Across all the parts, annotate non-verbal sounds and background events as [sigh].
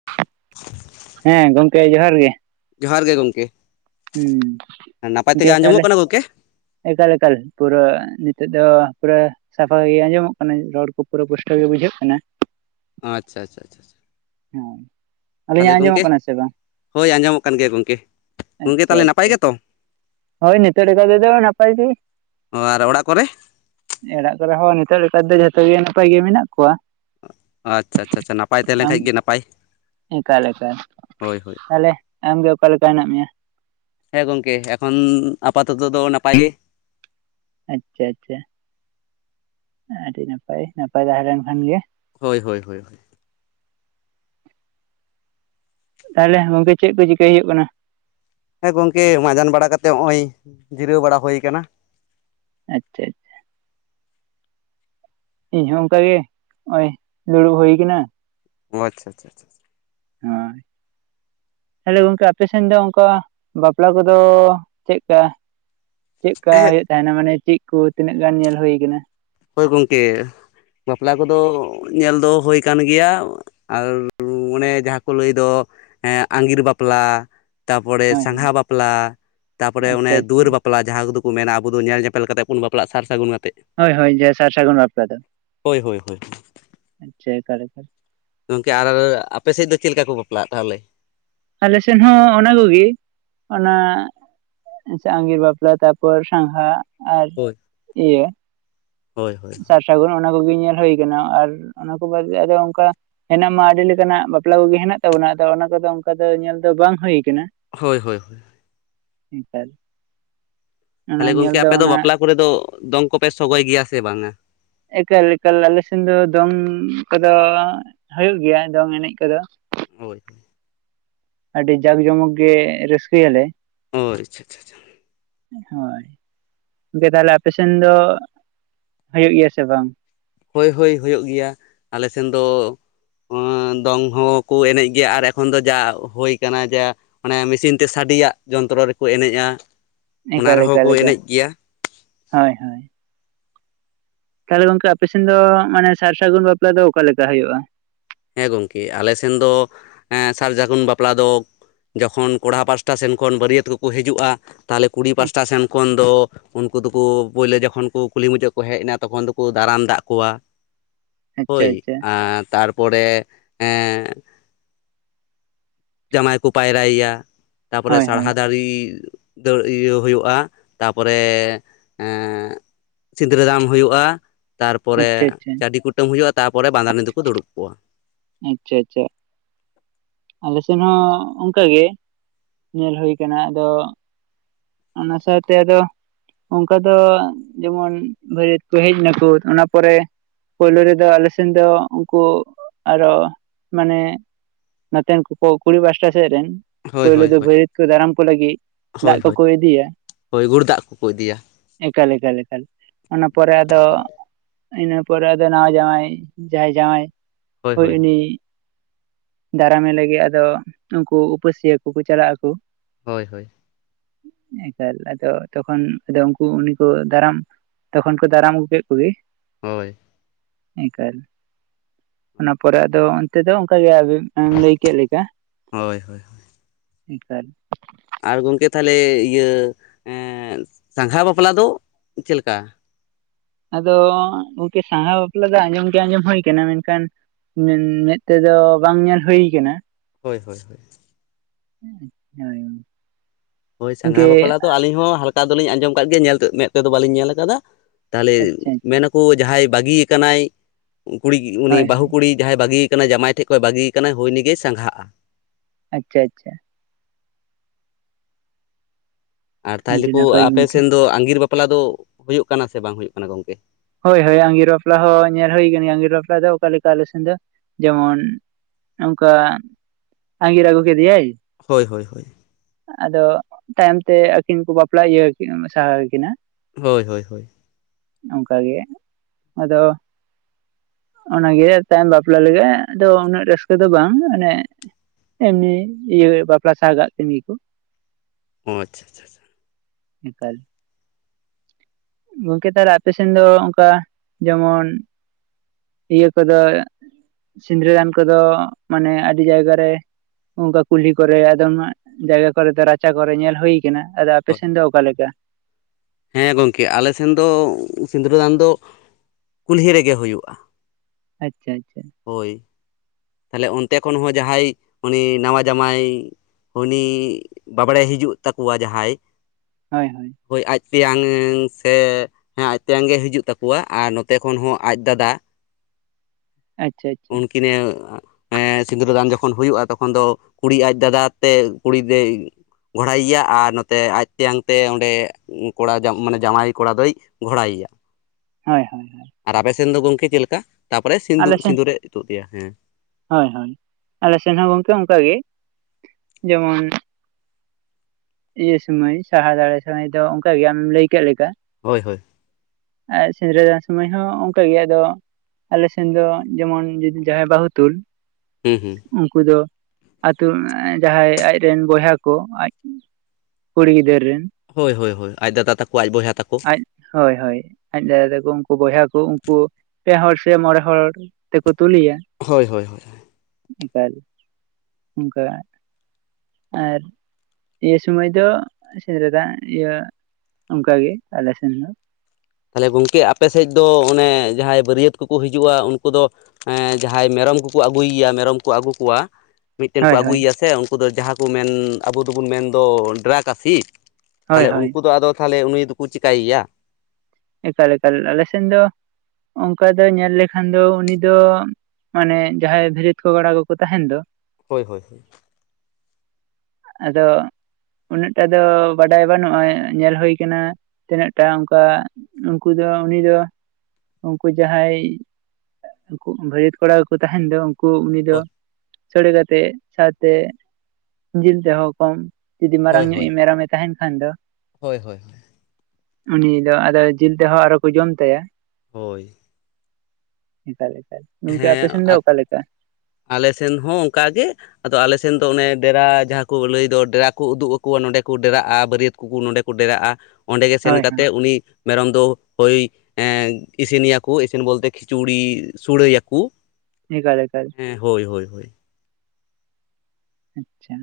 [inaudible] ᱦᱮᱸ ᱜᱚᱢᱠᱮ ᱡᱚᱦᱟᱨ ᱜᱮ᱾ ᱡᱚᱦᱟᱨ ᱜᱮ ᱜᱚᱢᱠᱮ᱾ ᱦᱩᱸ ᱱᱟᱯᱟᱭ ᱜᱚᱝᱠᱮ ᱛᱮᱜᱮ ᱟᱸᱡᱚᱢᱚᱜ ᱛᱟᱦᱚᱞᱮ ᱠᱟᱱᱟ ᱜᱚᱢᱠᱮ? ᱮᱠᱟᱞ ᱮᱠᱟᱞ ᱯᱩᱨᱟᱹ ᱱᱤᱛᱚᱜ ᱫᱚ ᱯᱩᱨᱟᱹ ᱥᱟᱯᱷᱟ ᱜᱮ ᱟᱸᱡᱚᱢᱚᱜ ᱠᱟᱱᱟ? ᱨᱚᱲ ᱠᱚ ᱯᱩᱨᱟᱹ ᱯᱩᱥᱴᱚ ᱜᱮ ᱵᱩᱡᱷᱟᱹᱜ ᱠᱟᱱᱟ? ᱟᱪᱪᱷᱟ ᱟᱪᱪᱷᱟ ᱟᱪᱪᱷᱟ ᱦᱚᱸ ᱟᱞᱤᱧ ᱛᱟᱦᱚᱞᱮ ᱟᱸᱡᱚᱢᱚᱜ ᱜᱚᱢᱠᱮ ᱠᱟᱱᱟ ᱥᱮ ᱵᱟᱝ? ᱦᱳᱭ ᱟᱸᱡᱚᱢᱚᱜ ᱠᱟᱱ ᱜᱮ ᱜᱚᱢᱠᱮ, ᱜᱚᱢᱠᱮ ᱟᱪᱪᱷᱟ ᱛᱟᱦᱚᱞᱮ ᱱᱟᱯᱟᱭ ᱟᱪᱪᱷᱟ ᱜᱮᱛᱚ? ᱦᱳᱭ ᱱᱤᱛᱚᱜ ᱞᱮᱠᱟ ᱛᱮ ᱫᱚ ᱱᱟᱯᱟᱭ ᱜᱤ᱾ ᱚᱸ ᱟᱨ ᱚᱲᱟᱜ ᱠᱚᱨᱮ? ᱮᱲᱟᱜ ᱠᱚᱨᱮ ᱦᱚᱸ ᱱᱤᱛᱚᱜ ᱞᱮᱠᱟ ᱫᱚ ᱡᱷᱚᱛᱚ ᱜᱮ ᱱᱟᱯᱟᱭ ᱜᱮ ᱢᱮᱱᱟᱜ ᱠᱚᱣᱟ᱾ ᱟᱪᱪᱷᱟ ᱪᱷᱟ ᱱᱟᱯᱟᱭ ᱛᱟᱦᱮᱸ ᱞᱮᱱ ᱠᱷᱟᱡ ᱜᱮ ᱱᱟᱯᱟᱭ᱾ ᱚᱠᱟᱞ ᱮᱠᱟᱞ ᱦᱳᱭ ᱦᱳᱭ ᱛᱟᱦᱚᱞᱮ ᱟᱢᱜᱮ ᱚᱠᱟᱞᱮᱠᱟ ᱦᱮᱱᱟᱜ ᱢᱮᱭᱟ? ᱦᱮᱸ ᱜᱚᱝᱠᱮ ᱮᱠᱷᱚᱱ ᱟᱯᱟᱛᱚᱛᱚ ᱫᱚ ᱱᱟᱯᱟᱭ ᱜᱮ᱾ ᱟᱪᱪᱷᱟ ᱟᱪᱪᱷᱟ᱾ ᱟᱹᱰᱤ ᱱᱟᱯᱟᱭ, ᱱᱟᱯᱟᱭ ᱛᱟᱦᱮᱸ ᱞᱮᱱ ᱠᱷᱟᱱ ᱜᱮ᱾ ᱦᱳᱭ ᱦᱳᱭ ᱦᱳᱭ᱾ ᱛᱟᱦᱚᱞᱮ ᱜᱚᱝᱠᱮ ᱪᱮᱫ ᱠᱚ ᱪᱤᱠᱟᱹᱭ ᱦᱩᱭᱩᱜ ᱠᱟᱱᱟ? ᱦᱮᱸ ᱜᱚᱝᱠᱮ ᱢᱟᱟᱸᱡᱟᱱ ᱵᱟᱲᱟ ᱠᱟᱛᱮᱜ ᱱᱚᱜ ᱚᱚᱭ ᱡᱤᱨᱟᱹᱣ ᱵᱟᱲᱟ ᱦᱩᱭ ᱠᱟᱱᱟ᱾ ᱟᱪᱪᱷᱟ ᱪᱷᱟ᱾ ᱤᱧ ᱦᱚᱸ ᱚᱱᱠᱟᱜᱮ ᱱᱚᱼᱚᱭ ᱫᱩᱲᱩᱵ ᱦᱩᱭ ᱠᱟᱱᱟ᱾ ᱳ ᱟᱪᱷᱟ ᱪᱷᱟ᱾ ᱦᱟᱸ᱾ ᱛᱟᱦᱚᱞᱮ ᱜᱚᱝᱠᱮ ᱟᱯᱮ ᱥᱮᱱ ᱫᱚ ᱚᱝᱠᱟ ᱵᱟᱯᱞᱟ ᱠᱚᱫᱚ ᱪᱮᱜ ᱠᱟ? ᱪᱮᱫ ᱞᱮᱠᱟ‌ ᱦᱩᱭᱩᱜ ᱛᱟᱦᱮᱱᱟ ᱢᱟᱱᱮ ᱪᱤᱫ ᱧᱮᱞ ᱦᱩᱭ ᱟᱠᱟᱱᱟ? ᱦᱳᱭ ᱜᱚᱝᱠᱮ ᱵᱟᱯᱞᱟ ᱠᱚᱫᱚ ᱧᱮᱞ ᱫᱚ ᱦᱚᱭ ᱠᱟᱱ ᱜᱮᱭᱟ᱾ ᱟᱨ ᱩᱸ ᱚᱱᱮ ᱡᱟᱦᱟᱸ ᱠᱚ ᱞᱟᱹᱭ ᱫᱚ ᱮᱸ ᱟᱸᱜᱤᱨ ᱵᱟᱯᱞᱟ᱾ ᱛᱟᱯᱚᱲᱮ ᱦᱳᱭ ᱥᱟᱸᱜᱷᱟ ᱦᱳᱭ ᱵᱟᱯᱞᱟ ᱛᱟᱯᱚᱨᱮ ᱚᱱᱮ ᱟᱪᱪᱷᱟ ᱫᱩᱣᱟᱹᱨ ᱟᱪᱪᱷᱟ ᱵᱟᱯᱼᱼ ᱯᱞᱟ ᱡᱟᱦᱟᱸ ᱠᱩᱫᱩ ᱠᱚ ᱢᱮᱱᱟ ᱟᱵᱩ ᱫᱚ ᱧᱮᱞ ᱧᱮᱯᱮᱞ ᱠᱟᱛᱮᱜ ᱵᱩᱱ ᱵᱟᱯᱞᱟᱜ ᱥᱟᱨ ᱥᱟᱹᱜᱩᱱ ᱠᱟᱛᱮᱜ᱾ ᱦᱚᱭ ᱦᱚᱭ ᱡᱮ ᱥᱟᱨ ᱥᱟᱹᱜᱩᱱ ᱵᱟᱯᱞᱟ ᱫᱚ᱾ ᱦᱳᱭ ᱦᱳᱭ ᱦᱳᱭ᱾ ᱟᱪᱷᱟ ᱮᱠᱟᱞ ᱮᱠᱟᱞ ᱜᱚᱝᱠᱮ ᱟᱨ ᱨᱚ ᱟᱯᱮ ᱥᱮᱫ ᱫᱚ ᱪᱮᱫ ᱞᱮᱠᱟ ᱠᱚ ᱵᱟᱯᱞᱟᱜ-ᱟ ᱛᱟᱦᱚᱞᱮ? ᱟᱞᱮ ᱥᱮᱱ ᱦᱚᱸ ᱚᱱᱟ ᱠᱩᱜᱤ ᱚᱱᱟ ᱪᱮ ᱟᱸᱜᱤᱨ ᱵᱟᱯᱞᱟ ᱛᱟᱨᱯᱚᱨ ᱥᱟᱸᱜᱷᱟ ᱟᱨ ᱤᱭᱟᱹ᱾ ᱦᱚᱭ ᱦᱚᱭ᱾ ᱥᱟᱨ ᱥᱟᱹᱜᱩᱱ ᱚᱱᱟ ᱠᱩᱜᱤ ᱧᱮᱞ ᱦᱩᱭ ᱟᱠᱟᱱᱟ ᱟᱨ ᱚᱱᱟ ᱠᱚ ᱵᱟᱨᱮ ᱛᱮ ᱚᱱᱠᱟ ᱦᱮᱱᱟᱜ ᱢᱟ ᱟᱰᱤ ᱞᱮᱠᱟᱱᱟᱜ ᱵᱟᱯᱞᱟ ᱠᱚᱜᱮ ᱦᱮᱱᱟᱜ ᱛᱟᱵᱚᱱᱟ ᱟᱫᱚ ᱚᱱᱟ ᱠᱚᱫᱚ ᱚᱱᱠᱟ ᱠᱚᱫᱚ ᱧᱮᱞ ᱫᱚ ᱵᱟᱝ ᱦᱩᱭ ᱠᱟᱱᱟ᱾ ᱦᱚᱭ ᱦᱚᱭ ᱦᱚᱭ᱾ ᱤᱠᱟᱞ᱾ ᱛᱟᱦᱚᱞᱮ ᱜᱚᱝᱠᱮ ᱟᱯᱮ ᱫᱚ ᱵᱟᱯᱞᱟ ᱠᱚᱨᱮ ᱫᱚ ᱫᱚᱝ ᱠᱚᱯᱮ ᱥᱚᱜᱚᱭ ᱜᱮᱭᱟ ᱥᱮ ᱵᱟᱝᱼᱟ? ᱮᱠᱟᱞ ᱮᱠᱟᱞ ᱟᱞᱮ ᱥᱮᱱ ᱫᱚ ᱫᱚᱝ ᱠᱚᱫᱚ ᱦᱚᱭᱩᱜ ᱜᱮᱭᱟ ᱫᱚᱝ ᱮᱱᱮᱡ ᱠᱚᱫᱚ᱾ ᱦᱳᱭ ᱟᱹᱰᱤ ᱡᱟᱠ ᱡᱚᱢᱚᱠ ᱜᱮ ᱨᱟᱹᱥᱠᱟᱹ ᱭᱟᱞᱮ᱾ ᱦᱳᱭ ᱟᱪᱷᱟ ᱪᱷᱟ ᱪᱷᱟ ᱾ ᱦᱚᱭ᱾ ᱡᱮ ᱛᱟᱦᱮᱞᱮ ᱟᱯᱮ ᱥᱮᱱ ᱫᱚ ᱦᱩᱭᱩᱜ ᱜᱮᱭᱟ ᱥᱮ ᱵᱟᱝ? ᱦᱳᱭ ᱦᱳᱭ ᱦᱩᱭᱩᱜ ᱜᱮᱭᱟ ᱟᱞᱮ ᱥᱮᱱ ᱫᱚᱼᱼ ᱚᱸ ᱫᱚᱝ ᱦᱚᱸᱠᱚ ᱮᱱᱮᱡ ᱜᱮᱭᱟ ᱟᱨ ᱮᱠᱷᱚᱱ ᱫᱚ ᱡᱟ ᱦᱚᱭ ᱠᱟᱱᱟ ᱡᱟ ᱟᱱᱮ ᱢᱤᱥᱤᱱ ᱛᱮ ᱥᱟᱰᱤᱟᱜ ᱡᱚᱱᱛᱨᱚ ᱨᱮᱠᱚ ᱮᱱᱮᱡ-ᱟ᱾ ᱮᱠᱟᱞ‌ ᱮᱠᱟᱞ ᱮᱠᱟ ᱦᱚᱭ ᱦᱚᱭ᱾ ᱛᱟᱦᱚᱞᱮ ᱜᱚᱝᱠᱮ ᱟᱯᱮ ᱥᱮᱱ ᱫᱚ ᱢᱟᱱᱮ ᱥᱟᱨ ᱥᱟᱹᱜᱩᱱ ᱵᱟᱯᱞᱟ ᱫᱚ ᱚᱠᱟ ᱞᱮᱠᱟ ᱦᱩᱭᱩᱜ-ᱟ? ᱦᱮᱸ ᱜᱚᱝᱠᱮ ᱟᱞᱮ ᱥᱮᱱ ᱫᱚ ᱥᱟᱨ ᱡᱟᱜᱩᱱ ᱵᱟᱯᱞᱟ ᱫᱚ ᱡᱚᱠᱷᱚᱱ ᱠᱚᱲᱟ ᱯᱟᱥᱴᱟ ᱥᱮᱱ ᱠᱷᱚᱱ ᱵᱟᱹᱨᱤᱭᱟᱹᱛ ᱠᱚ ᱠᱚ ᱦᱤᱡᱩᱜᱼᱟ ᱛᱟᱦᱚᱞᱮ ᱠᱩᱲᱤ ᱯᱟᱥᱴᱟ ᱥᱮᱱ ᱠᱷᱚᱱ ᱫᱚ ᱩᱱᱠᱩ ᱫᱩ ᱠᱩ ᱯᱩᱭᱞᱟᱹ ᱡᱚᱠᱷᱚᱱ ᱠᱚ ᱠᱩᱞᱤ ᱢᱩᱪᱟᱹᱜ ᱠᱚ ᱦᱮᱡ ᱮᱱᱟ ᱛᱚᱠᱷᱚᱱ ᱫᱚᱠᱚ ᱫᱟᱨᱟᱢ ᱫᱟᱜ ᱠᱚᱣᱟ᱾ ᱟᱪᱪᱷᱟ ᱦᱳᱭ ᱟᱪᱪᱷᱟ ᱟᱨ ᱛᱟᱨᱯᱚᱨᱮ ᱮᱸᱜ ᱡᱟᱶᱟᱭ ᱠᱚ ᱯᱟᱭᱨᱟᱭ ᱭᱟ ᱛᱟᱯᱚᱨᱮ ᱦᱳᱭ ᱦᱳᱭ ᱥᱟᱲᱦᱟ ᱫᱟᱨᱤᱼᱼ ᱫᱟᱣ ᱤᱭᱟᱹ ᱦᱩᱭᱩᱜ-ᱟ ᱛᱟᱯᱚᱨᱮ ᱮᱸᱜ ᱥᱤᱫᱽᱨᱟᱹ ᱫᱟᱱ ᱦᱩᱭᱩᱜ-ᱟ ᱛᱟᱨᱯᱚᱨᱮ ᱟᱪᱪᱷᱟ ᱟᱪᱪᱷᱟ ᱪᱟᱰᱤ ᱠᱩᱴᱟᱹᱢ ᱦᱩᱭᱩᱜ-ᱟ ᱛᱟᱨᱯᱚᱨᱮ ᱵᱟᱸᱫᱟᱱᱤ ᱫᱚ ᱠᱚ ᱫᱩᱲᱩᱵ ᱠᱚᱣᱟ᱾ ᱟᱪᱪᱷᱟ ᱪᱟᱜ ᱾ ᱟᱞᱮ ᱥᱮᱱ ᱦᱚᱸ ᱚᱱᱠᱟ ᱜᱮ ᱧᱮᱞ ᱦᱩᱭ ᱟᱠᱟᱱᱟ ᱟᱫᱚ, ᱚᱱᱟ ᱥᱟᱶᱛᱮ ᱟᱫᱚ ᱚᱱᱠᱟ ᱫᱚ ᱡᱮᱢᱚᱱ ᱵᱟᱹᱨᱭᱟᱹᱛ ᱠᱚ ᱦᱮᱡ ᱱᱟᱠᱩ ᱚᱱᱟ ᱯᱚᱨᱼᱼᱮ ᱯᱩᱭᱞᱩ ᱨᱮᱫᱚ ᱟᱞᱮ ᱥᱮᱱ ᱫᱚ ᱩᱝᱠᱩ ᱟᱨᱚ ᱢᱟᱱᱮ ᱱᱚᱛᱮᱱ ᱠᱚ‌ᱠᱚ ᱠᱩᱲᱤ ᱯᱟᱥᱴᱟ ᱥᱮᱫ ᱨᱤᱱ ᱯᱩᱭᱞᱩ ᱫᱚ ᱵᱟᱹᱭᱨᱛᱟᱹᱛ ᱠᱚ ᱫᱟᱨᱟᱢ ᱠᱚ ᱞᱟᱹᱜᱤᱫ ᱦᱚᱭ ᱫᱟᱜ ᱦᱚᱭ ᱠᱚᱠᱚ ᱤᱫᱤᱭᱟ ᱦᱳᱭ ᱜᱩᱲᱫᱟᱜ ᱠᱚᱠᱚ ᱤᱫᱤᱭᱟ᱾ ᱮᱠᱟᱞ ᱮᱠᱟᱞ ᱮᱠᱟᱞ ᱚᱱᱟ ᱯᱚᱨᱮ ᱟᱫᱚ ᱤᱱᱟᱹ ᱯᱚᱨᱮ ᱟᱫᱚ ᱱᱟᱶᱟ ᱡᱟᱶᱟᱭ ᱡᱟᱦᱟᱸᱭ ᱡᱟᱶᱟᱭ ᱦᱳᱭ ᱩᱱᱤ ᱫᱟᱨᱟᱢᱮ ᱞᱟᱹᱜᱤᱫ ᱟᱫᱚ ᱩᱱᱠᱩ ᱩᱯᱟᱹᱥᱤᱭᱟᱹ ᱠᱩ ᱠᱩ ᱪᱟᱞᱟᱜ ᱟᱹᱠᱩ᱾ ᱦᱳᱭ ᱦᱳᱭ ᱮᱠᱟᱞ ᱟᱫᱚ ᱛᱚᱠᱷᱚᱱ ᱟᱫᱚ ᱩᱝᱠᱩ ᱩᱱᱤ ᱠᱚ ᱫᱟᱨᱟᱢ, ᱛᱚᱠᱷᱚᱱ ᱠᱚ ᱫᱟᱨᱟᱢ ᱟᱹᱜᱩ ᱠᱮᱫ ᱠᱚ ᱜᱮ ᱦᱳᱭ ᱤᱱᱠᱟᱹ ᱚᱱᱟ ᱯᱚᱨᱮ ᱟᱫᱚ ᱛᱮᱫᱚ ᱚᱱᱠᱟ ᱜᱮ ᱟᱫᱚ ᱞᱟᱹᱭ ᱠᱮᱫ ᱞᱮᱠᱟ ᱦᱳᱭ ᱦᱚᱭ ᱦᱞ ᱟᱨ ᱜᱚᱢᱠᱮ ᱛᱟᱦᱚᱞᱮ ᱤᱭᱟᱹ ᱥᱟᱸᱜᱷᱟ ᱵᱟᱯᱞᱟ ᱫᱚ ᱪᱮᱫ ᱞᱮᱠᱟ ᱟᱫᱚ ᱜᱚᱢᱠᱮ ᱥᱟᱸᱜᱷᱟ ᱵᱟᱯᱞᱟ ᱫᱚ ᱟᱸᱡᱚᱢ ᱜᱮ ᱟᱸᱡᱚᱢ ᱦᱩᱭ ᱟᱠᱟᱱᱟ ᱢᱮᱱᱠᱷᱟᱱ ᱢᱮᱫ ᱛᱮᱫᱚ ᱵᱟᱝ ᱧᱮᱞ ᱦᱩᱭᱩ ᱟᱠᱟᱱᱟ᱾ ᱦᱳᱭ ᱦᱳᱭ ᱦᱳᱭ [unintelligible] ᱦᱳᱭ ᱥᱟᱸᱜᱷᱟ ᱜᱚᱝᱠᱮ ᱵᱟᱯᱞᱟ ᱛ ᱫᱚ ᱟᱹᱞᱤᱧ ᱦᱚᱸ ᱥᱟᱜᱷᱟ ᱵᱟᱯᱞᱟ ᱫᱚ ᱦᱟᱞᱠᱟ ᱫᱚᱞᱤᱧ ᱟᱸᱡᱚᱢ ᱠᱫ ᱜᱮᱭᱟ ᱧᱮᱞ ᱢᱮᱫ ᱛᱮᱫᱚ ᱵᱟᱜᱝᱹᱞᱤᱧ ᱧᱮᱞ ᱟᱠᱟᱫᱟ, ᱛᱟᱦᱚᱞᱮ ᱟᱪᱪᱷᱟ ᱟᱪᱪᱷᱟ ᱢᱮᱱᱟᱠᱚ ᱡᱟᱦᱟᱸᱭ ᱵᱟᱹᱜᱤᱭᱟ ᱠᱟᱱᱟᱭ ᱠᱩᱲᱤ ᱩᱱᱤ ᱦᱳᱭ ᱵᱟᱹᱦᱩ ᱦᱳᱭ ᱠᱩᱲᱤ ᱡᱟᱦᱟᱸᱭ ᱵᱟᱹᱜᱤ ᱠᱟᱱᱟ ᱡᱟᱢᱟᱭ ᱴᱷᱮᱱ ᱠᱷᱚᱱᱭ ᱵᱟᱹᱜᱤᱭ ᱟᱠᱟᱱᱟᱭ ᱦᱚᱭ ᱱᱤᱜᱮ ᱥᱟᱸᱜᱷᱟᱜᱼᱟ, ᱟᱪᱷᱟ ᱟᱪᱷᱟ ᱟᱨ ᱛᱟᱦᱚᱞᱮ ᱟᱹᱰᱤ ᱠᱚ ᱱᱟᱯᱟᱭ ᱜᱚᱝᱠᱮ ᱟᱯᱮᱥᱱ ᱫᱚ ᱟᱸᱜᱤᱨ ᱵᱟᱯᱞᱟ ᱫᱚ ᱦᱩᱭᱩᱜ ᱠᱟᱱᱟ ᱥᱮ ᱵᱟᱝ ᱦᱩᱭᱩᱜ ᱠᱟᱱᱟ ᱜᱚᱝᱠᱮ, ᱦᱳᱭ ᱦᱳᱭ ᱟᱸᱜᱤᱨ ᱵᱟᱯᱞᱟ ᱦᱚᱸ ᱧᱮᱞ ᱦᱩᱭ ᱟᱠᱟᱱᱟ ᱜᱮᱭᱟ ᱟᱜᱤᱨ ᱵᱟᱯᱞᱟ ᱫᱚ ᱚᱠᱟᱞᱮᱠᱟ ᱟᱞᱮ ᱥᱮᱱ ᱫᱚ ᱡᱮᱢᱚᱱ, ᱱᱚᱝᱠᱟ ᱟᱸᱜᱤᱨ ᱟᱹᱜᱩ ᱠᱮᱫᱮᱭᱟᱭ, ᱦᱳᱭ ᱦᱳᱭ ᱦᱳᱭ ᱟᱫᱚ ᱛᱟᱭᱚᱢᱛᱮ ᱟᱹᱠᱤᱱ ᱠᱚ ᱵᱟᱯᱞᱟ ᱤᱭᱟᱹ ᱥᱟᱣ ᱠᱤᱱᱟ ᱦᱳᱭ ᱦᱳᱭ ᱦᱳᱭ ᱮ ᱟᱫᱚ ᱚᱱᱟᱜᱮ ᱛᱟᱭᱚᱢ ᱵᱟᱯᱞᱟ ᱞᱟ. ᱜᱤᱫ ᱟᱫᱚ ᱩᱱᱟᱹᱜ ᱨᱟᱹᱥᱠᱟᱹ ᱫᱚ ᱵᱟᱝ ᱚᱱᱮ ᱮᱢᱱᱤ ᱤᱭᱟᱹ ᱵᱟᱯᱞᱟ ᱥᱟᱦ ᱠᱟᱜ ᱛᱮᱢ ᱜᱮ ᱠᱚ ᱚ ᱟᱪᱷᱟ ᱪᱷᱟ ᱪᱷᱟ ᱮᱠᱟᱞ ᱜᱚᱢᱠᱮ ᱛᱟᱦᱚᱞᱮ ᱟᱯᱮ ᱥᱮᱱ ᱫᱚ ᱚᱱᱠᱟ ᱡᱮᱢᱚᱱ ᱤᱭᱟᱹ ᱠᱚᱫᱚ ᱥᱤᱸᱫᱽᱨᱟᱹ ᱫᱟᱱ ᱠᱚᱫᱚ ᱢᱟᱱᱮ ᱟᱹᱰᱤ ᱡᱟᱭᱜᱟ ᱨᱮ ᱚᱱᱠᱟ ᱠᱩᱞᱦᱤ ᱠᱚᱨᱮ ᱟᱫᱚᱢ ᱡᱟᱭᱜᱟ ᱠᱚᱨᱮ ᱨᱟᱪᱟ ᱠᱚᱨᱮ ᱧᱮᱞ ᱦᱩᱭ ᱟᱠᱟᱱᱟ ᱟᱫᱚ ᱦᱳᱭ᱾ ᱟᱯᱮᱥᱮᱱ ᱫᱚ ᱚᱠᱟᱞᱮᱠᱟ? ᱦᱮᱸ ᱜᱚᱝᱠᱮ ᱟᱞᱮ ᱥᱮᱱ ᱫᱚ ᱥᱤᱫᱽᱨᱟᱹ ᱫᱟᱱ ᱫᱚ ᱠᱩᱞᱦᱤ ᱨᱮᱜᱮ ᱦᱩᱭᱩᱜᱼᱟ ᱟᱪᱷᱟ ᱟᱪᱷᱟ ᱦᱳᱭ ᱛᱟᱦᱞᱮ ᱚᱱᱛᱮ ᱠᱷᱚᱱ ᱦᱚᱸ ᱡᱟᱦᱟᱸᱭ ᱢᱟᱱᱮ ᱱᱟᱶᱟ ᱡᱟᱢᱟᱭ ᱩᱱᱤ ᱵᱟᱵᱽᱲᱮ ᱦᱤᱡᱩᱜ ᱛᱟᱠᱚᱣᱟ ᱡᱟᱦᱟᱸᱭ ᱦᱳᱭ ᱦᱳᱭ ᱦᱳᱭ ᱟᱡ ᱛᱮᱭᱟᱝ ᱥᱮ ᱦᱮᱸ ᱟᱡ ᱛᱮᱟᱝ ᱜᱮ ᱦᱤᱡᱩᱜ ᱛᱟᱠᱚᱣᱟ ᱟᱨ ᱱᱚᱛᱮ ᱠᱷᱚᱱ ᱦᱚᱸ ᱟᱡ ᱫᱟᱫᱟ᱾ ᱟᱪᱷᱟ ᱟᱪᱷᱟ ᱠᱤᱱᱭᱟᱹ ᱦᱮ ᱥᱤᱸᱫᱨᱟᱹ ᱫᱟᱱ ᱡᱚᱠᱷᱚᱱ ᱦᱩᱭᱩᱜᱼᱟ ᱛᱚᱠᱷᱚᱱ ᱫᱚ ᱠᱩᱲᱤ ᱟᱡ ᱫᱟᱫᱟ ᱛᱮ ᱠᱩᱲᱤ ᱛᱮᱜ ᱜᱷᱚᱲᱟ ᱭᱮᱭᱟ ᱟᱨ ᱱᱚᱛᱮ ᱟᱡ ᱛᱮᱭᱟᱝ ᱛᱮ ᱚᱸᱰᱮ ᱠᱚᱲᱟ ᱢᱟᱱᱮ ᱡᱟᱶᱟᱭ ᱠᱚᱲᱟ ᱫᱚᱭ ᱜᱷᱚᱲᱟᱭᱮᱭᱟ ᱦᱳᱭ ᱦᱳᱭ ᱦᱳᱭ ᱟᱨ ᱟᱯᱮ ᱥᱮᱱ ᱫᱚ ᱜᱚᱢᱠᱮ ᱪᱮᱫ ᱞᱮᱠᱟ, ᱛᱟᱨᱯᱚᱨᱮ ᱥᱤᱸᱫᱩ ᱟᱞᱮ ᱥᱮᱱ ᱥᱤᱸᱫᱩᱨ ᱨᱮ, ᱤᱛᱩᱜᱫ ᱮᱭᱟ ᱦᱮᱸ ᱦᱳᱭ ᱦᱳᱭ ᱟᱞᱮ ᱥᱮᱱ ᱦᱚᱸ ᱜᱚᱝᱠᱮ ᱚᱱᱠᱟ ᱜᱮ ᱡᱮᱢᱚᱱ ᱤᱭᱟᱹ ᱥᱩᱢᱚᱭ ᱥᱟᱦᱟᱨ ᱫᱟᱲᱮ ᱥᱚᱢᱚᱭ ᱫᱚ ᱚᱱᱠᱟᱜ ᱜᱮ ᱟᱢᱮᱢ ᱞᱟᱹᱭ ᱠᱮᱫ ᱞᱮᱠᱟ, ᱦᱳᱭ ᱦᱳᱭ ᱟᱡ ᱥᱮᱸᱫᱽᱨᱟᱟᱹ ᱫᱟᱱ ᱥᱚᱢᱚᱭ ᱦᱚᱸ ᱚᱱᱠᱟ ᱜᱮ ᱟᱫᱚ ᱟᱞᱮᱥᱮᱱ ᱫᱚ ᱡᱮᱢᱚᱱ ᱡᱫᱤ ᱡᱟᱭ ᱵᱟᱹᱦᱩ ᱛᱩᱞ ᱦᱩᱸ ᱦᱩᱸ ᱩᱱᱠᱩ ᱫᱚ ᱟᱛᱳ ᱡᱟᱦᱟᱸᱭ ᱟᱡᱨᱮᱱ ᱵᱚᱭᱦᱟ ᱠᱚ ᱟᱡ ᱠᱩᱲᱤ ᱜᱤᱫᱽᱨᱟᱹ ᱨᱤᱱ ᱦᱳᱭ ᱦᱳᱭ ᱦᱳᱭ ᱟᱡ ᱫᱟᱫᱟ ᱛᱟᱠᱚ ᱟᱡ ᱵᱚᱭᱦᱟ ᱛᱟᱠᱚ ᱟᱡ ᱦᱳᱭ ᱦᱳᱭ ᱟᱡ ᱫᱟᱫᱟ ᱛᱟᱠᱚ ᱩᱱᱠᱩ ᱵᱚᱭᱦᱟ ᱠᱚ ᱩᱱᱠᱩ ᱯᱮ ᱦᱚᱲ ᱥᱮ ᱢᱚᱬᱮ ᱦᱚᱲ ᱛᱮᱠᱚ ᱛᱩᱞᱤᱭᱟ ᱦᱳᱭ ᱦᱳᱭ ᱦᱳᱭ ᱮᱠᱟᱞ ᱚᱱᱠᱟ ᱟᱨ ᱤᱭᱟᱹ ᱥᱩᱢᱟᱹᱭ ᱫᱚ ᱥᱤᱸᱫᱽᱨᱟᱹ ᱫᱟᱱ ᱤᱭᱟᱹ ᱚᱱᱠᱟ ᱜᱮ ᱟᱞᱮ ᱥᱮᱱ ᱫᱚ ᱛᱟᱦᱚᱞᱮ ᱜᱚᱢᱠᱮ ᱟᱯᱮ ᱥᱮᱫ ᱫᱚ ᱚᱱᱮ ᱡᱟᱦᱟᱸᱭ ᱵᱟᱹᱨᱭᱟᱹᱛ ᱠᱚᱠᱚ ᱦᱤᱡᱩᱜᱼᱟ ᱩᱱᱠᱩ ᱫᱚ ᱸᱡᱟᱦᱟᱸᱭ ᱢᱮᱨᱚᱢ ᱠᱚᱠᱚ ᱟᱹᱜᱩᱭᱮᱭᱟ ᱢᱮᱨᱚᱢ ᱠᱚ ᱟᱹᱜᱩ ᱠᱚᱣᱟ ᱢᱤᱫ ᱴᱮᱱ ᱠᱚ ᱦᱳᱭ ᱦᱳᱭ ᱟᱹᱜᱩᱭᱮᱭᱟ ᱥᱮ ᱩᱱᱠᱩ ᱫᱚ ᱡᱟᱦᱟᱸ ᱠᱚ ᱢᱮᱱ ᱟᱵᱚ ᱫᱚᱵᱚᱱ ᱢᱮᱱᱫᱚ ᱰᱮᱨᱟ ᱠᱟᱥᱤ ᱦᱳᱭ ᱛᱟᱦᱚᱞᱮ ᱦᱳᱭ ᱩᱱᱠᱩ ᱫᱚ ᱟᱫᱚ ᱛᱟᱦᱞᱮ ᱩᱱᱤ ᱫᱚᱠᱚ ᱪᱤᱠᱟᱹᱭᱮᱭᱟ ᱮᱠᱟᱞ ᱮᱠᱟᱞ ᱟᱞᱮ ᱥᱮᱱ ᱫᱚ ᱚᱱᱠᱟ ᱫᱚ ᱧᱮᱞ ᱞᱮᱠᱷᱟᱱ ᱫᱚ ᱩᱱᱤ ᱫᱚ ᱢᱟᱱᱮ ᱡᱟᱦᱟᱸᱭ ᱵᱷᱟᱹᱨᱭᱟᱹᱛ ᱠᱚ ᱠᱚᱲᱟ ᱠᱚᱠᱚ ᱛᱟᱦᱮᱱ ᱫᱚ ᱦᱳᱭ ᱦᱳᱭ ᱦᱳᱭ ᱟᱫᱚ ᱩᱱᱟᱹᱜ ᱴᱟᱜ ᱫᱚ ᱵᱟᱰᱟᱭ ᱵᱟᱹᱱᱩᱜᱼᱟ ᱧᱮᱞ ᱦᱳ ᱟᱠᱟᱱᱟ ᱛᱤᱱᱟᱹᱜ ᱴᱟᱜ ᱚᱱᱠᱟ ᱩᱱᱠᱩ ᱫᱚ ᱩᱱᱤ ᱫᱚ ᱩᱱᱠᱩ ᱡᱟᱦᱟᱸᱭ ᱩᱱᱠᱩ ᱵᱷᱟᱹᱭᱟᱹᱛ ᱠᱚᱲᱟ ᱠᱚ ᱠᱚ ᱛᱟᱦᱮᱱ ᱫᱚ ᱩᱱᱠᱩ ᱠᱩ ᱩᱱᱤ ᱫᱚ ᱦᱳᱭ ᱥᱚᱲᱮ ᱠᱟᱛᱮ ᱥᱟᱶᱛᱮ ᱡᱤᱞ ᱛᱮᱦᱚᱸ ᱠᱚᱢ ᱡᱩᱫᱤ ᱢᱟᱨᱟᱝ ᱧᱚᱜ ᱤᱡ ᱢᱮᱨᱚᱢᱮ ᱛᱟᱦᱮᱱ ᱠᱷᱟᱱ ᱫᱚ ᱦᱳᱭ ᱦᱳᱭ ᱦᱳᱭ ᱩᱱᱤ ᱫᱚ ᱟᱫᱚ ᱡᱤᱞ ᱛᱮᱦᱚᱸ ᱟᱨᱚ ᱠᱚ ᱡᱚᱢ ᱛᱟᱭᱟ ᱦᱳᱭ [unintelligible] ᱮᱠᱟᱞ ᱮᱠᱟᱞ ᱜᱚᱝᱠᱮ ᱟᱯᱮ ᱦᱮᱸ ᱥᱮᱱ ᱫᱚ ᱟᱫᱚ ᱚᱠᱟ ᱞᱮᱠᱟ ᱟᱞᱮ ᱥᱮᱱ ᱦᱚᱸ ᱚᱱᱠᱟᱜ ᱜᱮ ᱟᱫᱚ ᱟᱞᱮᱥᱮᱱ ᱫᱚ ᱚᱱᱮ ᱰᱮᱨᱟ ᱡᱟᱦᱟᱸ ᱠᱚ ᱞᱟᱹᱭ ᱫᱚ ᱰᱮᱨᱟ ᱠᱚ ᱩᱫᱩᱜ ᱟᱠᱚᱣᱟ ᱱᱚᱸᱰᱮ ᱠᱚ ᱰᱮᱨᱟᱜᱼᱟ ᱵᱟᱹᱨᱭᱟᱹᱛ ᱩᱱ ᱱᱚᱰᱮ ᱠᱚ ᱰᱮᱨᱟᱜᱼᱟ ᱚᱸᱰᱮ ᱜᱮ ᱥᱮᱱ ᱦᱳᱭ ᱦᱳᱭ ᱠᱟᱛᱮᱫ ᱩᱱᱤ ᱢᱮᱨᱚᱢ ᱫᱚ ᱦᱳᱭ ᱤᱥᱤᱱᱮᱭᱟ ᱠᱚ ᱤᱥᱤᱱ ᱵᱚᱞᱛᱮ ᱠᱷᱤᱪᱩᱲᱤ ᱥᱩᱲᱮᱭᱟ ᱠᱩ ᱮᱠᱟᱞ ᱮᱠᱟᱞ ᱦᱮᱸ ᱦᱳᱭ ᱦᱳᱭ ᱦᱳᱭ ᱟᱪᱷᱟ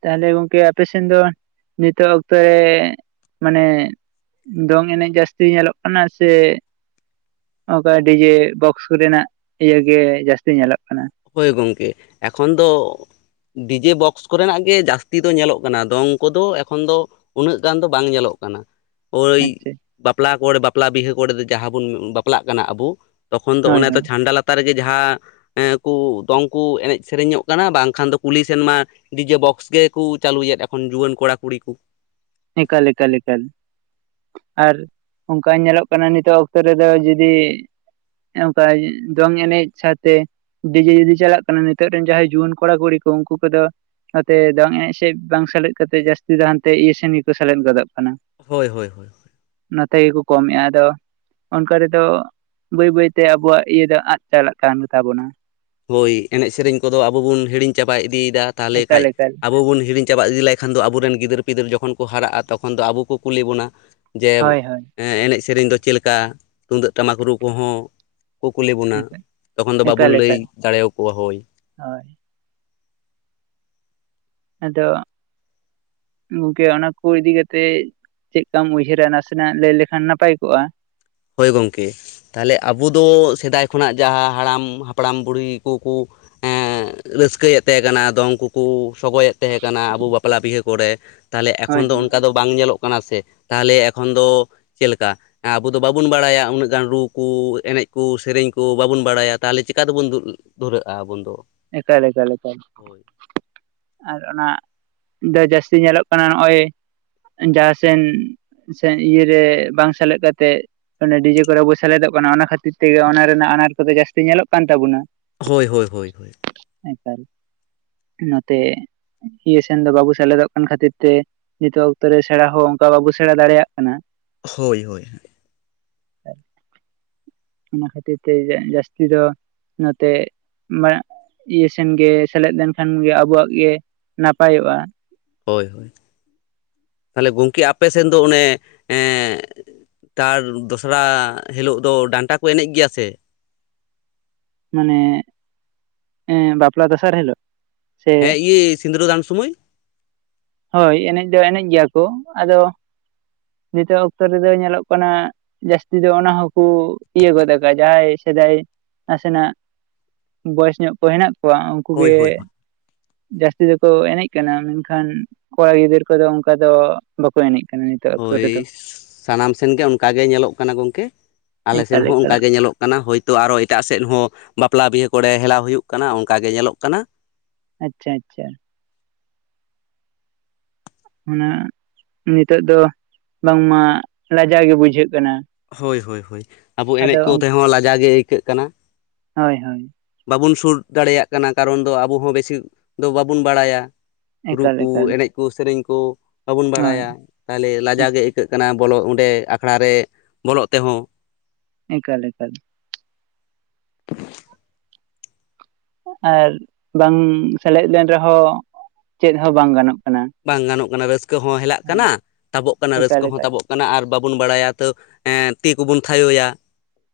ᱛᱟᱦᱚᱞᱮ ᱜᱚᱝᱠᱮ ᱟᱯᱮ ᱥᱮᱱ ᱫᱚ ᱱᱤᱛᱚᱜ ᱚᱠᱛᱚ ᱨᱮ ᱢᱟᱱᱮ ᱫᱚᱝ ᱮᱱᱮᱡ ᱡᱟᱹᱥᱛᱤ ᱧᱮᱞᱚᱜ ᱠᱟᱱᱟ ᱥᱮ ᱚᱱᱠᱟ ᱰᱤᱡᱮ ᱵᱚᱠᱥ ᱠᱚ ᱨᱮᱱᱟᱜ ᱤᱭᱟᱹᱜᱮ ᱡᱟᱹᱥᱛᱤ ᱧᱮᱞᱚᱜ ᱠᱟᱱᱟ ᱦᱩᱭ ᱜᱚᱝᱠᱮ ᱮᱠᱷᱚᱱ ᱫᱚ ᱰᱤᱡᱮ ᱵᱚᱠᱥ ᱠᱚ ᱨᱮᱱᱟᱜ ᱜᱮ ᱡᱟᱹᱥᱛᱤ ᱫᱚ ᱧᱮᱞᱚᱜ ᱠᱟᱱᱟ ᱫᱚᱝ ᱠᱚᱫᱚ ᱮᱠᱷᱚᱱ ᱫᱚ ᱩᱱᱟᱹᱜ ᱜᱟᱱ ᱫᱚ ᱵᱟᱝ ᱧᱮᱞᱚᱜ ᱠᱟᱱᱟ ᱳᱭ ᱟᱪᱪᱷᱟ ᱵᱟᱯᱞᱟ ᱠᱚᱨᱮ ᱵᱟᱯᱞᱟ ᱵᱤᱦᱟᱹ ᱠᱚᱨᱮ ᱫᱚ ᱡᱟᱦᱟᱸ ᱵᱚᱱ ᱵᱟᱯᱞᱟᱜ ᱠᱟᱱᱟ ᱟᱵᱚ ᱛᱚᱠᱷᱚᱱ ᱫᱚ ᱦᱳᱭ ᱚᱱᱮ ᱛᱚ ᱦᱳᱭ ᱪᱷᱟᱱᱰᱟ ᱞᱟᱛᱟᱨ ᱨᱮᱜᱮ ᱡᱟᱦᱟᱸ ᱮᱸᱜ ᱠᱚ ᱫᱚᱝ ᱠᱚ ᱮᱱᱮᱡ ᱥᱮᱨᱮᱧᱚᱜ ᱠᱟᱱᱟ ᱵᱟᱝ ᱠᱷᱟᱱ ᱫᱚ ᱠᱩᱞᱦᱤ ᱥᱮᱱᱢᱟ ᱰᱤᱡᱮ ᱵᱚᱠᱥ ᱜᱮᱠᱚ ᱪᱟᱹᱞᱩᱭᱮᱫ ᱟᱠᱚ ᱮᱠᱷᱚᱱ ᱡᱩᱣᱟᱹᱱ ᱠᱚᱲᱟ ᱠᱩᱲᱤ ᱠᱚ ᱮᱠᱟᱞ ᱮᱠᱟᱞ ᱮᱠᱟᱞ ᱟᱨ ᱚᱱᱠᱟ ᱧᱮᱞᱚᱜ ᱠᱟᱱᱟ ᱱᱤᱛᱚᱜ ᱚᱠᱛᱚ ᱨᱮᱫᱚ ᱡᱩᱫᱤ ᱚᱱᱠᱟ ᱫᱚᱝ ᱮᱱᱮᱡ ᱥᱟᱶᱛᱮ ᱰᱤᱡᱮ ᱡᱩᱫᱤ ᱪᱟᱞᱟᱜ ᱠᱟᱱᱟ ᱱᱤᱛᱚᱜ ᱨᱮᱱ ᱡᱟᱦᱟᱸᱭ ᱡᱩᱣᱟᱹᱱ ᱠᱚᱲᱟ ᱠᱩᱲᱤ ᱠᱚ ᱩᱱᱠᱩ ᱠᱚᱫᱚ ᱱᱚᱛᱮ ᱫᱚᱝ ᱮᱱᱮᱡ ᱥᱮᱫ ᱵᱟᱝ ᱥᱮᱞᱮᱫ ᱠᱟᱛᱮᱫ ᱡᱟᱹᱥᱛᱤ ᱫᱚ ᱦᱟᱱ ᱛᱮ ᱤᱭᱟᱹ ᱥᱮᱱ ᱜᱮ ᱠᱚ ᱥᱮᱞᱮᱫ ᱜᱚᱫᱚᱜ ᱠᱟᱱᱟ ᱦᱳᱭ ᱦᱳᱭ ᱦᱳᱭ ᱱᱚᱛᱮ ᱜᱮᱠᱚ ᱠᱚᱢᱮᱫᱼᱟ ᱟᱫᱚ ᱚᱱᱠᱟ ᱨᱮᱫᱚ ᱵᱟᱹᱭ ᱵᱟᱹᱭ ᱛᱮ ᱟᱵᱚᱣᱟᱜ ᱤᱭᱟᱹ ᱫᱚ ᱟᱫ ᱪᱟᱞᱟᱜ ᱠᱟᱱ ᱛᱟᱟᱵᱚᱱᱟ ᱦᱳᱭ ᱮᱱᱮᱡ ᱥᱮᱨᱮᱧ ᱠᱚᱫᱚ ᱟᱵᱚ ᱵᱚᱱ ᱦᱤᱲᱤᱧ ᱪᱟᱵᱟ ᱤᱫᱤᱭᱫᱟ ᱛᱟᱦᱞᱮ ᱠᱷᱟᱡ ᱮᱠᱟᱞ ᱮᱠᱟᱞ ᱟᱵᱚ ᱵᱚᱱ ᱦᱤᱲᱤᱧ ᱪᱟᱵᱟ ᱤᱫᱤ ᱞᱮᱭᱠᱷᱟᱱ ᱫᱚ ᱟᱵᱚ ᱨᱮᱱ ᱜᱤᱫᱟᱹᱨᱼᱯᱤᱫᱟᱹᱨ ᱡᱚᱠᱷᱚᱱ ᱠᱚ ᱦᱟᱨᱟᱜᱼᱟ ᱛᱚᱠᱷᱚᱱ ᱫᱚ ᱟᱵᱚ ᱠᱚ ᱠᱩᱞᱤ ᱵᱚᱱᱟ ᱡᱮ ᱦᱳᱭ ᱦᱳᱭ ᱦᱮᱸ ᱮᱱᱮᱡ ᱥᱮᱨᱮᱧ ᱫᱚ ᱪᱮᱫ ᱞᱮᱠᱟ ᱛᱩᱱᱫᱟᱹᱜ ᱴᱟᱢᱟᱠ ᱨᱩ ᱠᱚᱦᱚᱸ ᱠᱩ ᱠᱩᱞᱤ ᱵᱚᱱᱟ ᱮᱠᱟᱞ ᱛᱚᱠᱷᱚᱱ ᱫᱚ ᱵᱟᱵᱚᱱ ᱞᱟᱹᱭ ᱫᱟᱲᱮᱭᱟᱠᱚᱣᱟ ᱦᱳᱭ ᱦᱚᱭ ᱟᱫᱚ ᱜᱚᱝᱠᱮ ᱚᱱᱟ ᱠᱩ ᱤᱫᱤ ᱠᱟᱛᱮᱜ ᱪᱮᱫ ᱠᱟᱢ ᱩᱭᱦᱟᱹᱨᱟ ᱱᱟᱥᱮᱱᱟᱜ ᱞᱟᱹᱭ ᱞᱮᱠᱷᱟᱱ ᱱᱟᱯᱟᱭ ᱠᱚᱜᱼᱟ᱾ ᱦᱳᱭ ᱜᱚᱝᱠᱮ ᱛᱟᱦᱞᱮ ᱟᱵᱚ ᱫᱚ ᱥᱮᱫᱟᱭ ᱠᱷᱚᱱᱟᱜ ᱡᱟᱦᱟᱸ ᱦᱟᱲᱟᱢ ᱦᱟᱯᱲᱟᱢ ᱵᱩᱲᱦᱤ ᱠᱩᱠᱩ ᱦᱮᱹ ᱨᱟᱹᱥᱠᱟᱹᱭᱮᱫ ᱛᱮᱦᱮᱸ ᱠᱟᱱᱟ ᱟᱫᱚ ᱩᱱᱠᱩ ᱠᱩ ᱥᱚᱜᱚᱭᱮᱫ ᱛᱮᱦᱮᱸ ᱠᱟᱱᱟ ᱟᱵᱚ ᱵᱟᱯᱞᱟ ᱵᱤᱦᱟᱹ ᱠᱚᱨᱮ ᱛᱟᱦᱞᱮ ᱦᱳᱭ ᱮᱠᱷᱚᱱ ᱫᱚ ᱦᱳᱭ ᱚᱱᱠᱟ ᱫᱚ ᱵᱟᱝ ᱧᱮᱞᱚᱜ ᱠᱟᱱᱟ ᱥᱮ ᱛᱟᱦᱞᱮ ᱮᱠᱷᱚᱱ ᱫᱚ ᱪᱮᱫ ᱞᱮᱠᱟ [inaudible] ᱫᱚ ᱵᱟᱵᱚᱱ ᱵᱟᱲᱟᱭᱟ ᱩᱱᱟᱹᱜ ᱜᱟᱱ ᱨᱩ ᱠᱩ ᱮᱱᱮᱡ ᱠᱩ ᱥᱮᱨᱮᱧ ᱠᱚ ᱵᱟᱵᱚᱱ ᱵᱟᱲᱟᱭᱟ ᱛᱟᱦᱞᱮ ᱪᱤᱠᱟ ᱫᱚᱵᱚᱱ [unintelligible] ᱫᱷᱩᱨᱟᱹᱜᱼᱟ ᱟᱵᱚᱱ ᱫᱚ ᱮᱠᱟᱞ ᱮᱠᱟᱞ ᱮᱠᱟᱞ ᱦᱳᱭ ᱟᱨ ᱚᱱᱟ ᱡᱟ ᱡᱟᱹᱥᱛᱤ ᱧᱮᱞᱚᱜ ᱠᱟᱱᱟ ᱱᱚᱜᱼᱚᱭ ᱡᱟᱦᱟᱸ ᱥᱮᱱ ᱥᱮ ᱤᱭᱟᱹᱨᱮ ᱵᱟᱝ ᱥᱮᱞᱮᱫ ᱠᱟᱛᱮᱜ ᱚᱱᱮ ᱰᱤᱡᱮ ᱠᱚᱨᱮ ᱵᱚ ᱥᱮᱞᱮᱫᱚᱜ ᱠᱟᱱᱟ ᱚᱱᱟ ᱠᱷᱟᱹᱛᱤᱨ ᱛᱮᱜᱮ ᱚᱱᱟ ᱨᱮᱱᱟᱜ ᱟᱱᱟᱴ ᱠᱚᱫᱚ ᱡᱟᱹᱥᱛᱤ ᱧᱮᱞᱚᱜ ᱠᱟᱱ ᱛᱟᱵᱚᱱᱟ ᱦᱳᱭ ᱦᱳᱭ ᱦᱳᱭ ᱦᱳᱭ ᱮᱠᱟᱞ ᱱᱚᱛᱮ ᱤᱭᱟᱹ ᱥᱮᱱ ᱫᱚ ᱵᱟᱵᱚ ᱥᱮᱞᱮᱫᱚᱜ ᱠᱟᱱ ᱠᱷᱟᱹᱛᱤᱨ ᱛᱮ ᱱᱤᱛᱚᱜ ᱚᱠᱛᱚ ᱨᱮ ᱥᱮᱬᱟ ᱦᱚᱸ ᱚᱱᱠᱟ ᱵᱟᱵᱚ ᱥᱮᱬᱟ ᱫᱟᱲᱮᱭᱟᱜ ᱠᱟᱱᱟ ᱦᱳᱭ ᱦᱳᱭ ᱦᱳᱭ [unintelligible] ᱚᱱᱟ ᱠᱷᱟᱹᱛᱤᱨ ᱛᱮ ᱡᱟᱹᱥᱛᱤ ᱫᱚ ᱱᱚᱛᱮ ᱵᱟᱜ ᱤᱭᱟᱹ ᱥᱮᱱ ᱜᱮ ᱥᱮᱞᱮᱫ ᱞᱮᱱᱠᱷᱟᱱ ᱜᱮ ᱟᱵᱚᱣᱟᱜ ᱜᱮ ᱱᱟᱯᱟᱭᱚᱜᱼᱟ ᱦᱳᱭ ᱦᱳᱭ ᱛᱟᱦᱞᱮ ᱜᱚᱝᱠᱮ ᱟᱯᱮ ᱥᱮᱱ ᱫᱚ ᱚᱱᱮ ᱮᱸ ᱛᱟᱨ ᱫᱚᱥᱨᱟ ᱦᱤᱞᱳᱜ ᱫᱚ ᱰᱟᱱᱴᱟ ᱠᱚ ᱮᱱᱮᱡ ᱜᱮᱭᱟ ᱥᱮ ᱢᱟᱱᱮ ᱮᱸ ᱵᱟᱯᱞᱟ ᱫᱚᱥᱟᱨ ᱦᱤᱞᱚᱜ ᱦᱮᱸ ᱤᱭᱟ. ᱥᱤᱸᱱᱫᱽᱨᱟᱹᱫᱟᱱ ᱥᱩᱢᱟᱹᱭ ᱦᱳᱭ ᱮᱱᱮᱡ ᱫᱚ ᱮᱱᱮᱡ ᱜᱮᱭᱟ ᱠᱚ ᱟᱫᱚ ᱱᱤᱛᱚᱜ ᱚᱠᱛᱚ ᱨᱮᱫᱚ ᱧᱮᱞᱚᱜ ᱠᱟᱱᱟ᱾ ᱡᱟᱹᱥᱛᱤ ᱫᱚ ᱚᱱᱟ ᱦᱚᱸᱠᱩ ᱤᱭᱟᱹ ᱜᱚᱫ ᱠᱟᱜ ᱡᱟᱦᱟᱸᱭ ᱥᱮᱫᱟᱭ ᱱᱟᱥᱮᱱᱟᱜ ᱵᱚᱭᱮᱥ ᱧᱚᱜ ᱠᱚ ᱦᱮᱱᱟᱜ ᱣᱟᱜ ᱩᱱᱠᱩ ᱦᱳᱭ ᱜᱮ ᱦᱳᱭ ᱡᱟᱹᱥᱛᱤ ᱫᱚᱠᱚ ᱮᱱᱮᱡ ᱠᱟᱱᱟ ᱢᱮᱱᱠᱷᱟᱱ ᱠᱚᱲᱟ ᱜᱤᱫᱟᱹᱨ ᱠᱚᱫᱚ ᱚᱱᱠᱟ ᱫᱚ ᱵᱟᱠᱚ ᱮᱱᱮᱡ ᱠᱟᱱᱟ ᱱᱤᱛᱚᱹᱜ ᱦᱳᱭ ᱥᱟᱱᱟᱢ ᱥᱮᱱ ᱜᱮ ᱚᱱᱠᱟ ᱜᱮ ᱧᱮᱞᱚᱜ ᱠᱟᱱᱟ ᱜᱚᱝᱠᱮ ᱟᱞᱮ ᱥᱮᱱ ᱮᱠᱟᱞ ᱦᱚᱸ ᱮᱠᱟᱞ ᱚᱱᱠᱟ ᱜᱮ ᱧᱮᱞᱚᱜ ᱦᱮᱸ ᱦᱳᱭᱛᱚ ᱟᱨᱚ ᱮᱴᱟᱜ ᱥᱮᱫ ᱦᱚᱸ ᱵᱟᱯᱞᱟ ᱵᱤᱦᱟᱹ ᱠᱚᱨᱮ ᱦᱮᱞᱟᱣ ᱦᱩᱭᱩᱜ ᱠᱟᱱᱟ ᱚᱱᱠᱟ ᱜᱮ ᱧᱮᱞᱚᱜ ᱠᱟᱱᱟ ᱟᱪᱷᱟ ᱟᱪᱷᱟ ᱚᱱᱟ ᱱᱤᱛᱟᱹᱜ ᱫᱚ ᱵᱟᱝᱢᱟ ᱞᱟᱡᱟᱣ ᱜᱮ ᱵᱩᱡᱷᱟᱹᱜ ᱠᱟᱱᱟ ᱦᱳᱭ ᱦᱳᱭ ᱦᱳᱭ, ᱟᱵᱚ ᱮᱱᱮᱡ ᱟᱫᱚ ᱠᱚ ᱛᱮᱦᱚᱸ ᱞᱟᱡᱟᱣ ᱜᱮ ᱟᱹᱭᱠᱟᱹᱜ ᱠᱟᱱᱟ᱾ ᱦᱳᱭ ᱦᱳᱭ ᱵᱟᱵᱚᱱ ᱥᱩᱨ ᱫᱟᱲᱮᱭᱟᱜ ᱠᱟᱱᱟ ᱠᱟᱨᱚᱱ ᱫᱚ ᱟᱵᱚ ᱦᱚᱸ ᱵᱮᱥᱤ ᱫᱚ ᱵᱟᱵᱚᱱ ᱵᱟᱲᱟᱭᱟ ᱨᱩ ᱮᱠᱟᱞ ᱠᱚ ᱮᱠᱟᱞ ᱮᱱᱮᱡ ᱠᱚ ᱥᱮᱨᱮᱧ ᱠᱚ ᱵᱟᱵᱚᱱ ᱦᱳᱭ ᱵᱟᱲᱟᱭᱟ ᱛᱟᱦᱞᱮ ᱞᱟᱡᱟᱣ ᱜᱮ ᱮᱭ ᱪᱤᱠᱟ. ᱜ ᱠᱟᱱᱟ ᱵᱚᱞᱚᱜ ᱚᱸᱰᱮ ᱟᱠᱷᱲᱟ ᱨᱮ ᱵᱚᱞᱚᱜ ᱛᱮᱦᱚᱸ ᱠᱟᱹᱜ ᱮᱠᱟᱞ ᱮᱠᱟᱞ ᱟᱨ ᱵᱟᱝ ᱥᱮᱞᱮᱫ ᱞᱮᱱ ᱨᱮᱦᱚᱸ ᱪᱮᱫ ᱦᱚᱸ ᱵᱟᱝ ᱜᱟᱱᱚᱜ ᱠᱟᱱᱟᱺ ᱵᱟᱝ ᱜᱟᱱᱚᱜ ᱠᱟᱱᱟ ᱨᱟᱹᱥᱠᱟᱹ ᱦᱚᱸ ᱦᱮᱞᱟᱜ ᱠᱟᱱᱟ ᱛᱟᱵᱚᱜ ᱠᱟᱱᱟ ᱮᱠᱟᱞ ᱨᱟᱹᱥᱠᱟᱹ ᱦᱚᱸ ᱮᱠᱟᱞ ᱛᱟᱵᱚᱜ ᱢᱟᱱᱮ ᱟᱨ ᱵᱟᱵᱚᱱ ᱵᱟᱲᱟᱭᱟ ᱛᱟᱹᱣ ᱮ ᱛᱤ ᱠᱩᱵᱩᱱ ᱛᱷᱟᱭᱚᱭᱟ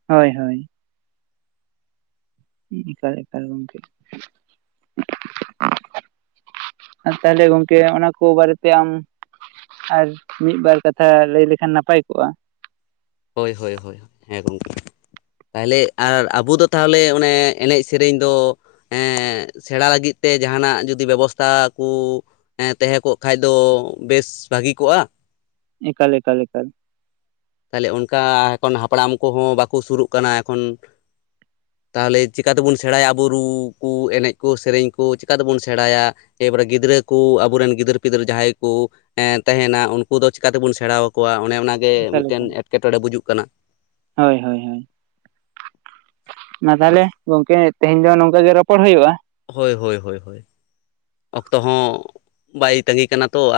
ᱦᱳᱭ ᱦᱳᱭ ᱤᱠᱟᱞ ᱮᱠᱟᱞ ᱜᱚᱝᱠᱮ [inaudible] [inaudible] ᱟᱨ ᱛᱟᱦᱚᱞᱮ ᱜᱚᱝᱠᱮ ᱚᱱᱟ ᱠᱚ ᱵᱟᱨᱮᱛᱮ ᱟᱢ ᱟᱨ ᱢᱤᱫ ᱵᱟᱨ ᱠᱟᱛᱷᱟ ᱞᱟᱹᱭ ᱞᱮᱠᱷᱟᱱ ᱱᱟᱯᱟᱭ ᱠᱚᱜᱼᱟ ᱦᱳᱭ ᱦᱳᱭ ᱦᱳᱭ, ᱦᱮᱸ ᱜᱚᱝᱠᱮ᱾ ᱛᱟᱦᱚᱞᱮ ᱟᱨ ᱟᱵᱚ ᱫᱚ ᱛᱟᱦᱚᱞᱮ ᱚᱱᱮ ᱮᱱᱮᱡ ᱥᱮᱨᱮᱧ ᱫᱚ ᱮᱸ ᱥᱮᱲᱟ ᱞᱟᱹᱜᱤᱫ ᱛᱮ ᱡᱟᱦᱟᱱᱟᱜ ᱡᱩᱫᱤ ᱵᱮᱵᱚᱥᱛᱷᱟ ᱠᱚ ᱮᱸ ᱛᱟᱦᱮᱸ ᱠᱚᱜ ᱠᱷᱟᱱ ᱫᱚ ᱵᱮᱥ ᱵᱷᱟᱹᱜᱤ ᱠᱚᱜᱼᱟ ᱮᱠᱟᱞ ᱮᱠᱟᱞ ᱮᱠᱟᱞ ᱛᱟᱦᱚᱞᱮ ᱚᱱᱠᱟ ᱮᱠᱷᱚᱱ ᱦᱟᱯᱲᱟᱢ ᱠᱚ ᱦᱚᱸ ᱵᱟᱠᱚ ᱥᱩᱨᱩᱜ ᱠᱟᱱᱟ ᱮᱠᱷᱚᱱ ᱛᱟᱦᱚᱞᱮ ᱪᱤᱠᱴᱠᱟ ᱛᱮᱵᱚᱱ ᱥᱮᱲᱟᱭᱟ ᱟᱵᱚ ᱨᱩ ᱠᱚ ᱮᱱᱮᱡ ᱠᱚ ᱥᱮᱨᱮᱧ ᱠᱚ ᱪᱤᱠᱟ ᱛᱮᱵᱚᱱ ᱥᱮᱬᱟᱭᱟ? ᱮᱵᱟᱨᱮ ᱜᱤᱫᱽᱨᱟᱹ ᱠᱚ, ᱟᱵᱚᱨᱮᱱ ᱜᱤᱫᱟᱹᱨ ᱯᱤᱫᱟᱹᱨ ᱡᱟᱦᱟᱸᱭ ᱠᱚ, ᱮ ᱸᱛᱟᱦᱮᱱᱟ ᱩᱱᱠᱩ ᱫᱚ ᱪᱤᱠᱟ ᱛᱮᱵᱚᱱ ᱥᱮᱲᱟ ᱟᱠᱚᱣᱟ ᱚᱱᱮ ᱚᱱᱟᱜᱮ ᱮᱠᱟᱞ ᱢᱤᱫᱴᱮᱱ ᱮᱠᱟᱞ ᱮᱸᱴᱠᱮᱴᱚᱲᱮ ᱵᱩᱡᱩᱜ ᱠᱟᱱᱟ᱾ ᱦᱳᱭ ᱦᱳᱭ ᱦᱳᱭ ᱢᱟ ᱛᱟᱦᱚᱞᱮ ᱜᱚᱝᱠᱮ ᱛᱮᱦᱮᱧ ᱫᱚ ᱱᱚᱝᱠᱟ ᱜᱮ ᱨᱚᱯᱚᱲ ᱦᱚᱭᱳᱜᱼᱟ ᱦᱳᱭ ᱦᱳᱭ ᱦᱳᱭ ᱦᱳᱭ ᱚᱠᱛᱚ ᱦᱚᱸ ᱵᱟᱭ ᱛᱟᱸᱜᱤ ᱠᱟᱱᱟ ᱛᱚ